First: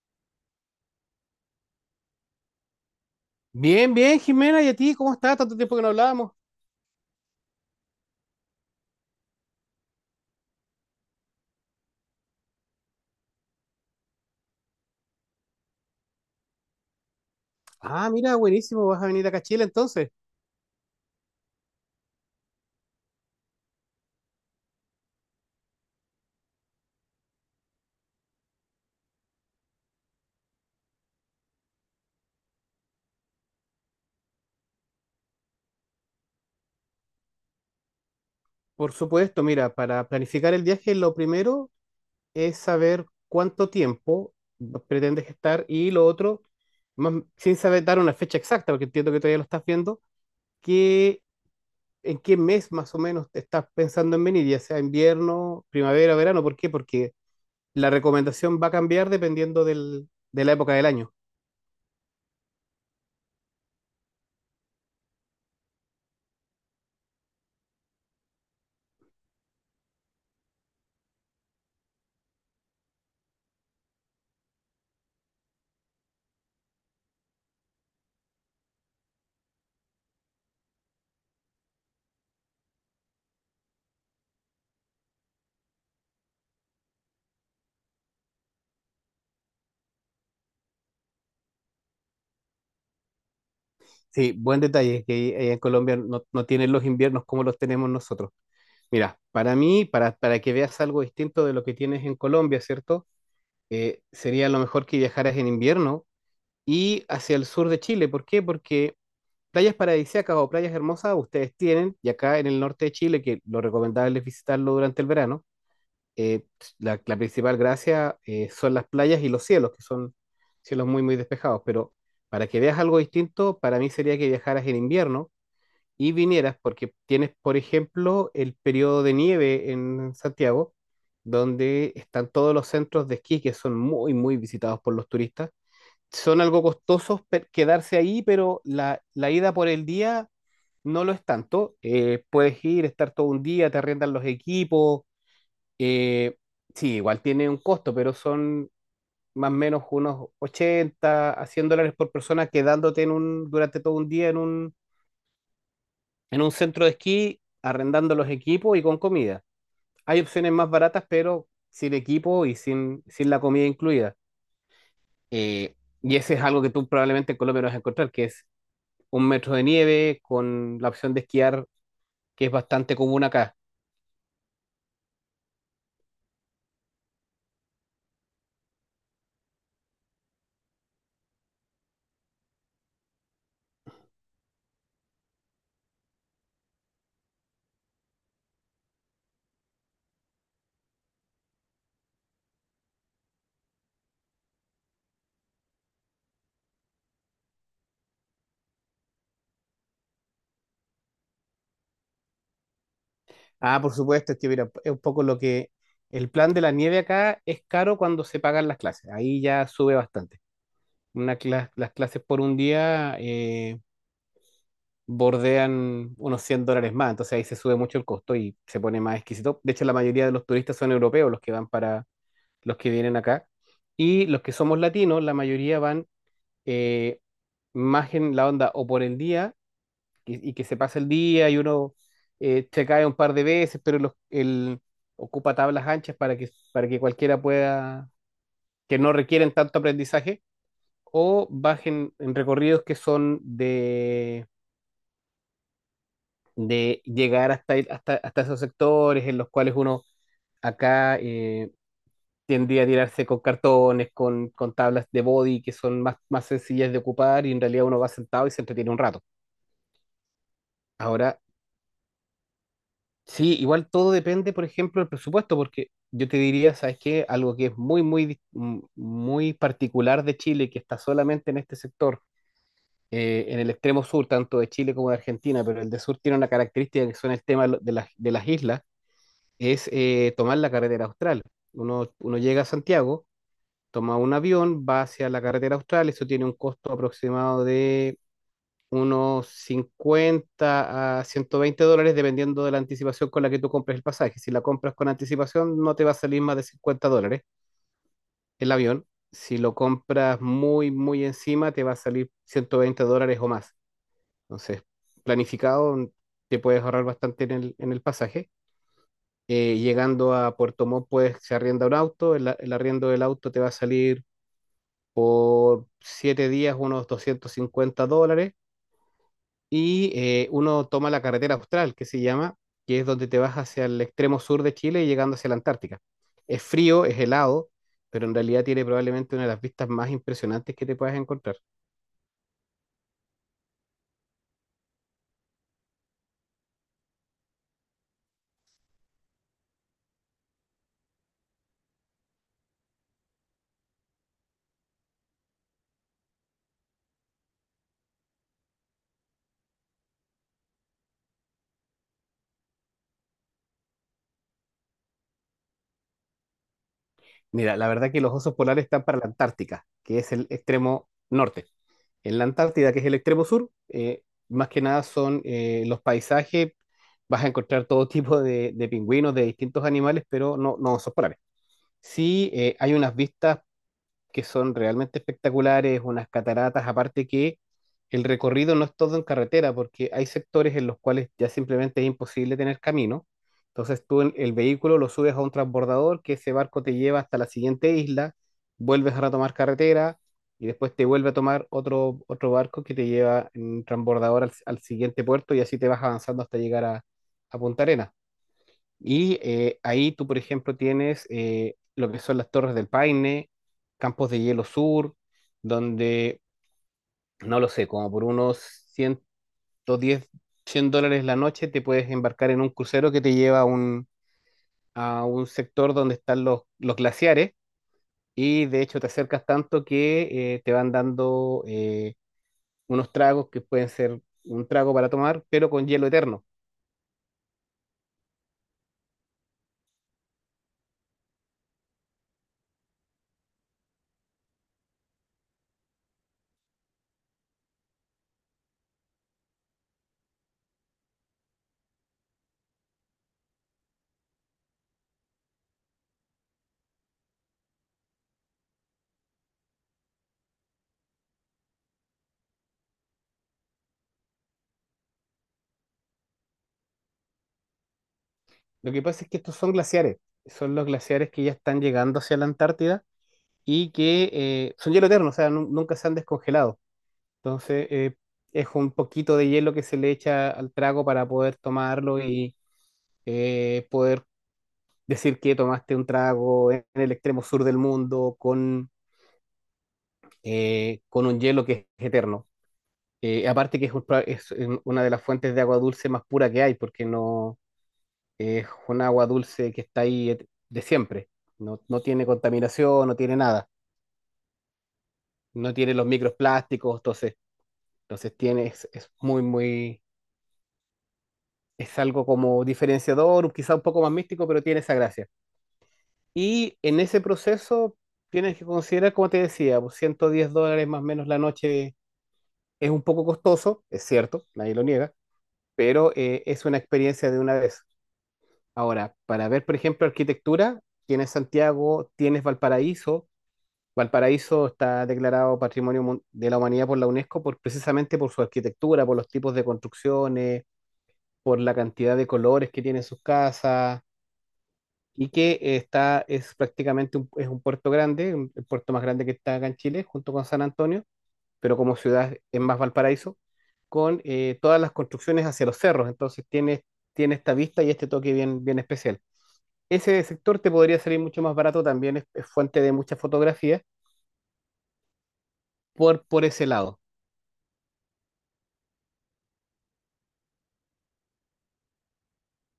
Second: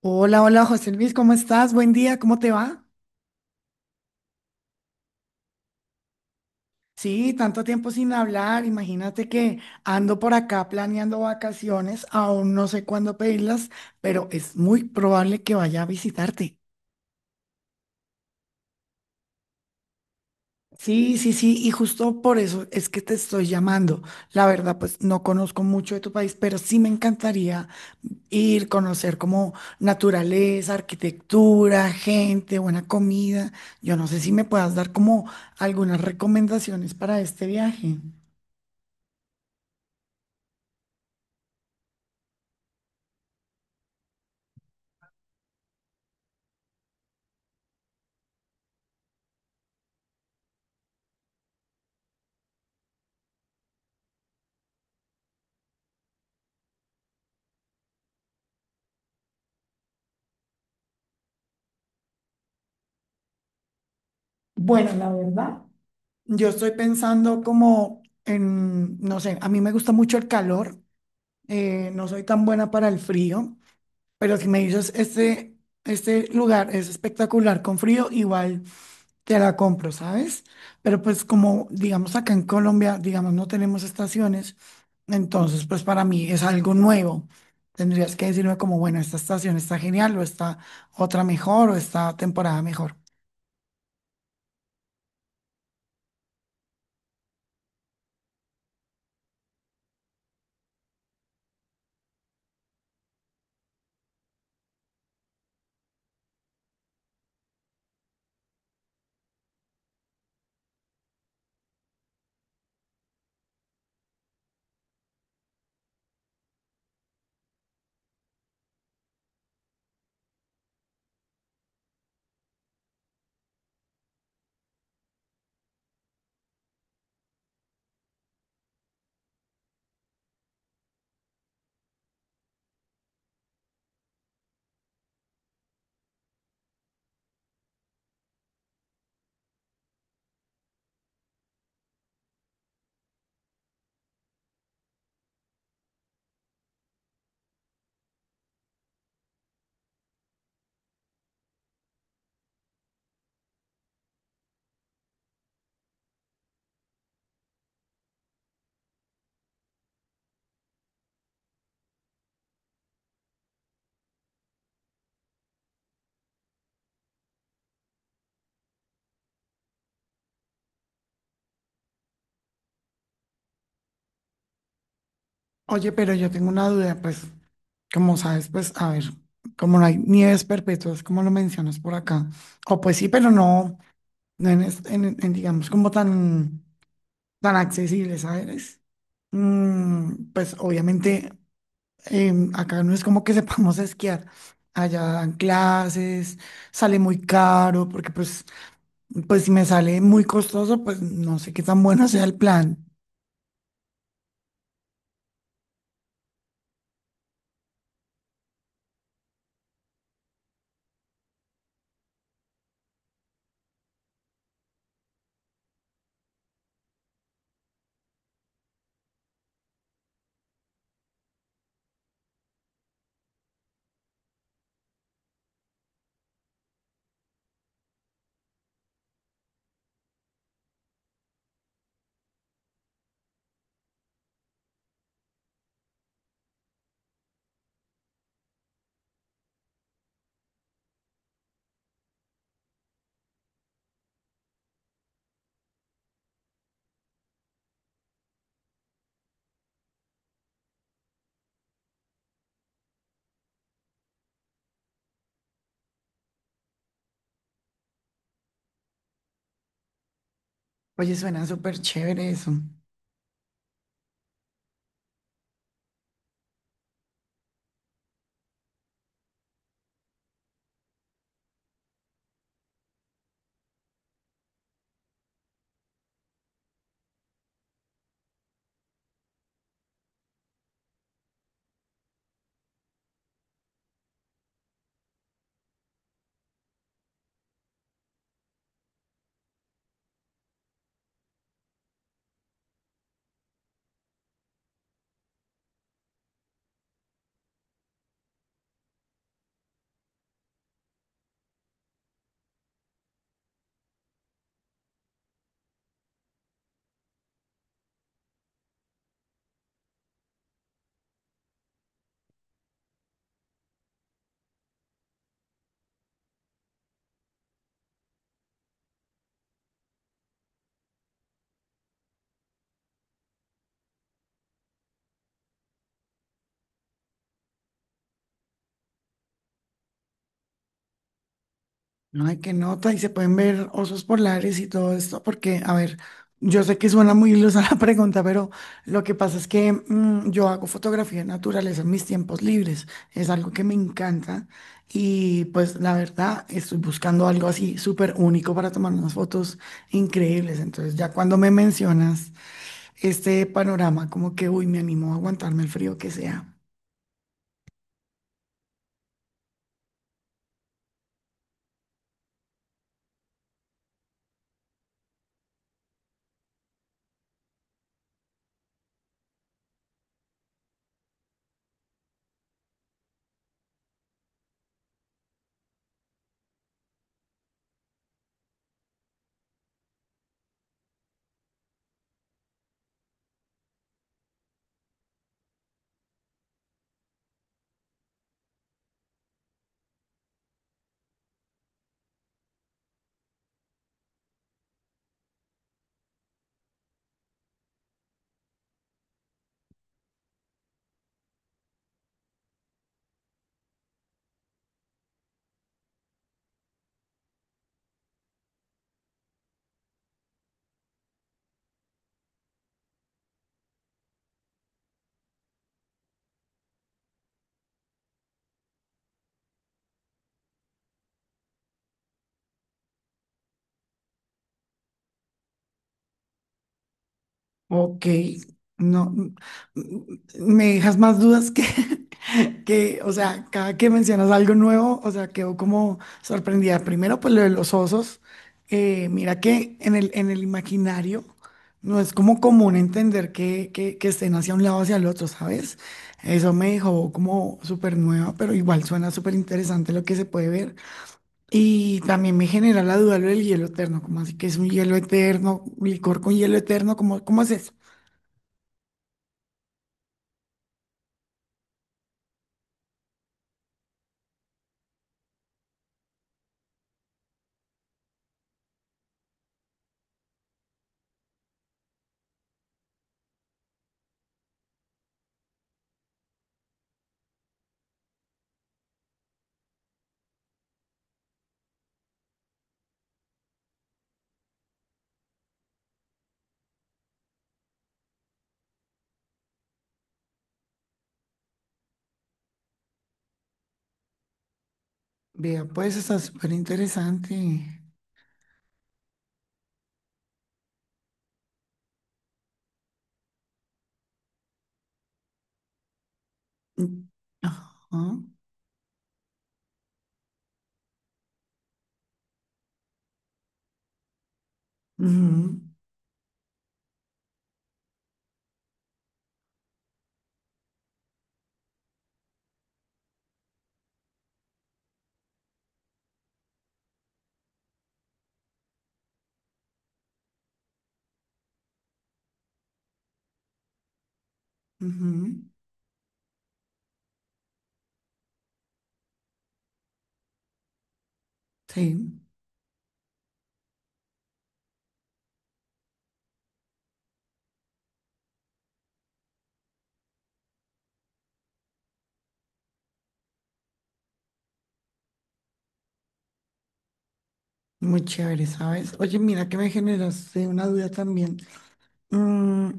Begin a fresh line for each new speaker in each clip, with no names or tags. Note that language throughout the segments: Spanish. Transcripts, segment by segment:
Hola, hola José Luis, ¿cómo estás? Buen día, ¿cómo te va?
Bien, bien, Jimena, ¿y a ti? ¿Cómo estás? Tanto tiempo que no hablábamos.
Sí, tanto tiempo sin hablar. Imagínate que ando por acá planeando vacaciones, aún no sé cuándo pedirlas, pero es muy probable que vaya a visitarte.
Ah, mira, buenísimo, vas a venir acá a Chile entonces.
Sí, sí, sí, y justo por eso es que te estoy llamando. La verdad, pues no conozco mucho de tu país, pero sí me encantaría ir, conocer como naturaleza, arquitectura, gente, buena comida. Yo no sé si me puedas dar como algunas recomendaciones para este viaje.
Por supuesto, mira, para planificar el viaje, lo primero es saber cuánto tiempo pretendes estar y lo otro, más, sin saber dar una fecha exacta, porque entiendo que todavía lo estás viendo, que, ¿en qué mes más o menos te estás pensando en venir? Ya sea invierno, primavera, verano. ¿Por qué? Porque la recomendación va a cambiar dependiendo de la época del año.
Bueno, la verdad, yo estoy pensando como en, no sé, a mí me gusta mucho el calor, no soy tan buena para el frío, pero si me dices, este lugar es espectacular con frío, igual. Te la compro, ¿sabes? Pero pues como, digamos, acá en Colombia, digamos, no tenemos estaciones, entonces pues para mí es algo nuevo. Tendrías que decirme como, bueno, esta estación está genial o está otra mejor o esta temporada mejor.
Sí, buen detalle, que en Colombia no tienen los inviernos como los tenemos nosotros. Mira, para mí, para que veas algo distinto de lo que tienes en Colombia, ¿cierto? Sería lo mejor que viajaras en invierno y hacia el sur de Chile. ¿Por qué? Porque playas paradisíacas o playas hermosas ustedes tienen, y acá en el norte de Chile, que lo recomendable es visitarlo durante el verano, eh, la principal gracia son las playas y los cielos, que son cielos muy, muy despejados. Pero para que veas algo distinto, para mí sería que viajaras en invierno y vinieras, porque tienes, por ejemplo, el periodo de nieve en Santiago, donde están todos los centros de esquí que son muy, muy visitados por los turistas. Son algo costosos quedarse ahí, pero la ida por el día no lo es tanto. Puedes ir, estar todo un día, te arriendan los equipos. eh, sí, igual tiene un costo, pero son más o menos unos 80 a $100 por persona quedándote en un, durante todo un día en un centro de esquí, arrendando los equipos y con comida. Hay opciones más baratas, pero sin equipo y sin la comida incluida. Eh, y ese es algo que tú probablemente en Colombia no vas a encontrar, que es un metro de nieve con la opción de esquiar, que es bastante común acá.
Oye, pero yo tengo una duda, pues, como sabes, pues, a ver, como no hay nieves perpetuas, como lo mencionas por acá, o pues sí, pero no, no en, es- en, digamos, como tan, tan accesible, ¿sabes? Mm, pues obviamente acá no es como que sepamos esquiar. Allá dan clases, sale muy caro, pues si me sale muy costoso, pues no sé qué tan bueno sea el plan.
Ah, por supuesto, es que mira, es un poco lo que el plan de la nieve acá es caro cuando se pagan las clases. Ahí ya sube bastante. Las clases por un día bordean unos $100 más. Entonces ahí se sube mucho el costo y se pone más exquisito. De hecho, la mayoría de los turistas son europeos los que van para los que vienen acá. Y los que somos latinos, la mayoría van eh, más en la onda o por el día y que se pasa el día y uno se cae un par de veces, pero ocupa tablas anchas para que cualquiera pueda, que no requieren tanto aprendizaje, o bajen en recorridos que son de llegar hasta esos sectores en los cuales uno acá tiende a tirarse con cartones, con tablas de body que son más sencillas de ocupar y en realidad uno va sentado y se entretiene un rato.
Oye,
Ahora,
suena súper chévere eso.
sí, igual todo depende, por ejemplo, del presupuesto, porque yo te diría, ¿sabes qué? Algo que es muy, muy, muy particular de Chile, que está solamente en este sector, en el extremo sur, tanto de Chile como de Argentina, pero el de sur tiene una característica que son el tema de de de las islas, es tomar la carretera austral. Uno llega a Santiago, toma un avión, va hacia la carretera austral, eso tiene un costo aproximado de unos 50 a $120 dependiendo de la anticipación con la que tú compres el pasaje. Si la compras con anticipación no te va a salir más de $50 el avión. Si lo compras muy, muy encima te va a salir $120 o más. Entonces, planificado te puedes ahorrar bastante en en el pasaje. Llegando a Puerto Montt, pues se arrienda un auto, el arriendo del auto te va a salir por 7 días unos $250 y uno toma la carretera austral, que se llama, que es donde te vas hacia el extremo sur de Chile y llegando hacia la Antártica. Es frío, es helado, pero en realidad tiene probablemente una de las vistas más impresionantes que te puedas encontrar.
No hay que nota y se pueden ver osos polares y todo esto, porque, a ver, yo sé que suena muy ilusa la pregunta, pero lo que pasa es que yo hago fotografía de naturaleza en mis tiempos libres. Es algo que me encanta y pues la verdad estoy buscando algo así súper único para tomar unas fotos increíbles. Entonces ya cuando me mencionas este panorama, como que, uy, me animo a aguantarme el frío que sea.
Mira, la verdad que los osos polares están para la Antártica, que es el extremo norte. En la Antártida, que es el extremo sur, más que nada son los paisajes, vas a encontrar todo tipo de pingüinos, de distintos animales, pero no osos polares. Sí, hay unas vistas que son realmente espectaculares, unas cataratas, aparte que el recorrido no es todo en carretera, porque hay sectores en los cuales ya simplemente es imposible tener camino. Entonces el vehículo lo subes a un transbordador, que ese barco te lleva hasta la siguiente isla, vuelves a retomar carretera y después te vuelve a tomar otro, otro barco que te lleva en transbordador al siguiente puerto y así te vas avanzando hasta llegar a Punta Arenas. Y ahí tú, por ejemplo, tienes lo que son las Torres del Paine, Campos de Hielo Sur, donde, no lo sé, como por unos $110 $100 la noche te puedes embarcar en un crucero que te lleva a un sector donde están los glaciares y de hecho te acercas tanto que te van dando unos tragos que pueden ser un trago para tomar, pero con hielo eterno.
Ok, no, mm, mm, me dejas más dudas que, que, o sea, cada que mencionas algo nuevo, o sea, quedo como sorprendida. Primero, pues lo de los osos, mira que en el imaginario no es como común entender que, que estén hacia un lado o hacia el otro, ¿sabes? Eso me dejó como súper nueva, pero igual suena súper interesante lo que se puede ver. Y también me genera la duda lo del hielo eterno, como así que es un hielo eterno, licor con hielo eterno, ¿cómo, cómo es eso?
Lo que pasa es que estos son glaciares, son los glaciares que ya están llegando hacia la Antártida y que son hielo eterno, o sea, nunca se han descongelado. Entonces, es un poquito de hielo que se le echa al trago para poder tomarlo y poder decir que tomaste un trago en el extremo sur del mundo con un hielo que es eterno. Aparte que es, es una de las fuentes de agua dulce más pura que hay, porque no es un agua dulce que está ahí de siempre. No tiene contaminación, no tiene nada,
Vea,
no
pues
tiene los
está súper
microplásticos,
interesante.
Entonces tienes es, muy, muy, es algo como diferenciador, quizá un poco más místico, pero tiene esa gracia. Y en
Mm.
ese proceso
Ajá.
tienes que considerar, como te decía, pues, $110 más o menos la noche es un poco costoso, es cierto, nadie lo niega,
Ujú,
pero es una experiencia de una vez. Ahora, para ver, por ejemplo, arquitectura, tienes Santiago, tienes Valparaíso. Valparaíso está declarado Patrimonio de la Humanidad por la UNESCO por, precisamente por su arquitectura, por los tipos de construcciones por la cantidad de colores que tiene sus casas y
ujú.
que está, es prácticamente un, es un puerto grande, el puerto más grande que está acá en Chile, junto con San Antonio, pero como
Sí,
ciudad es más Valparaíso, con todas las construcciones hacia los cerros, entonces tiene, tiene esta vista y este toque bien, bien especial. Ese sector te podría salir mucho más barato, también es fuente de muchas fotografías por ese lado.
muy chévere, ¿sabes? Oye, mira que me generaste una duda también. Mm,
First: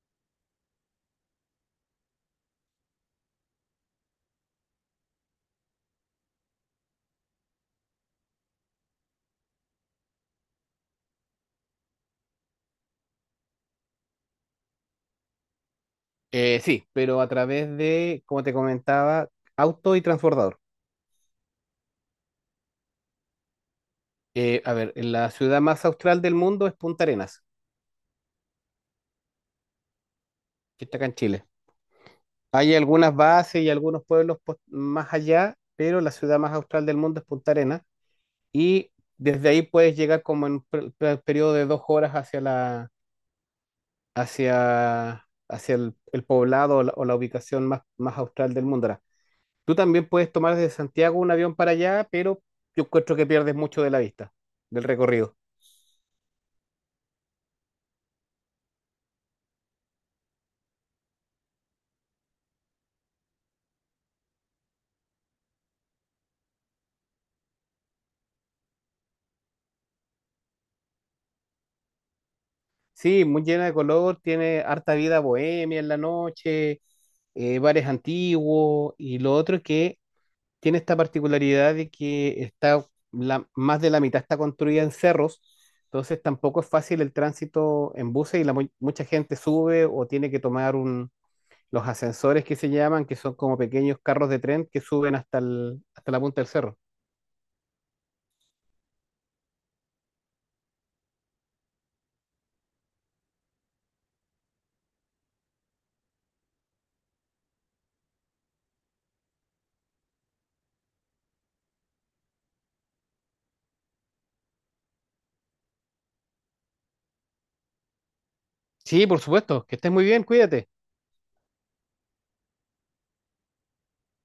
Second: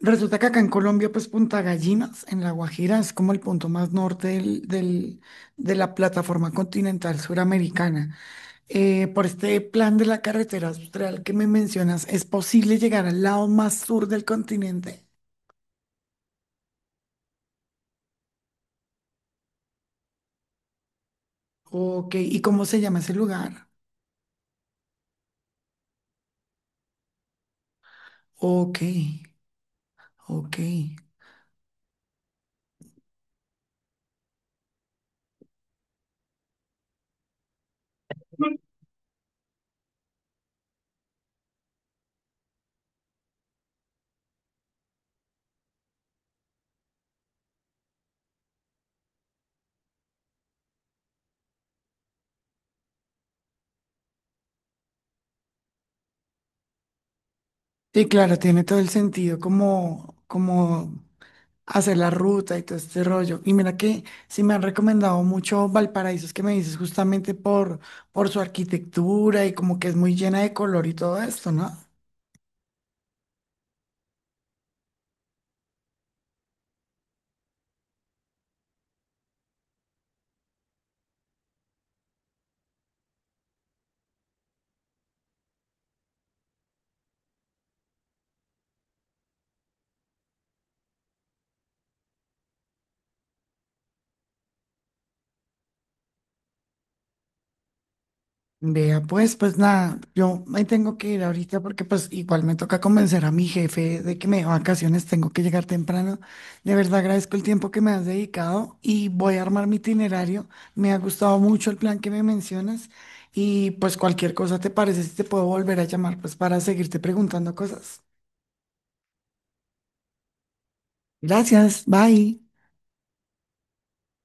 resulta que acá en Colombia, pues Punta Gallinas, en La Guajira, es como el punto más norte de la plataforma continental suramericana. Por este plan de la carretera austral que me mencionas, ¿es posible llegar al lado más sur del continente?
Sí, pero a través de, como te comentaba, auto y transbordador.
Ok, ¿y cómo se llama ese lugar?
A ver, la ciudad más austral del mundo es Punta Arenas,
Ok, ok.
que está acá en Chile. Hay algunas bases y algunos pueblos más allá, pero la ciudad más austral del mundo es Punta Arenas. Y desde ahí puedes llegar como en un periodo de 2 horas hacia hacia, hacia el poblado o o la ubicación más, más austral del mundo. Ahora, tú también puedes tomar desde Santiago un avión para allá, pero yo encuentro que pierdes mucho de la vista, del recorrido.
Sí, claro, tiene todo el sentido, como, como hacer la ruta y todo este rollo. Y mira que sí me han recomendado mucho Valparaíso, es que me dices justamente por su arquitectura y como que es muy llena de color y todo esto, ¿no?
Sí, muy llena de color, tiene harta vida bohemia en la noche, bares antiguos y lo otro es que tiene esta particularidad de que está más de la mitad está construida en cerros, entonces tampoco es fácil el tránsito en buses y mucha gente sube o tiene que tomar un, los ascensores que se llaman, que son como pequeños carros de tren que suben hasta hasta la punta del cerro.
Vea, pues, pues nada, yo me tengo que ir ahorita porque pues igual me toca convencer a mi jefe de que me dé vacaciones, tengo que llegar temprano. De verdad agradezco el tiempo que me has dedicado y voy a armar mi itinerario. Me ha gustado mucho el plan que me mencionas y pues cualquier cosa te parece, si te puedo volver a llamar pues para seguirte preguntando cosas.
Sí, por supuesto, que estés muy bien, cuídate.
Gracias, bye.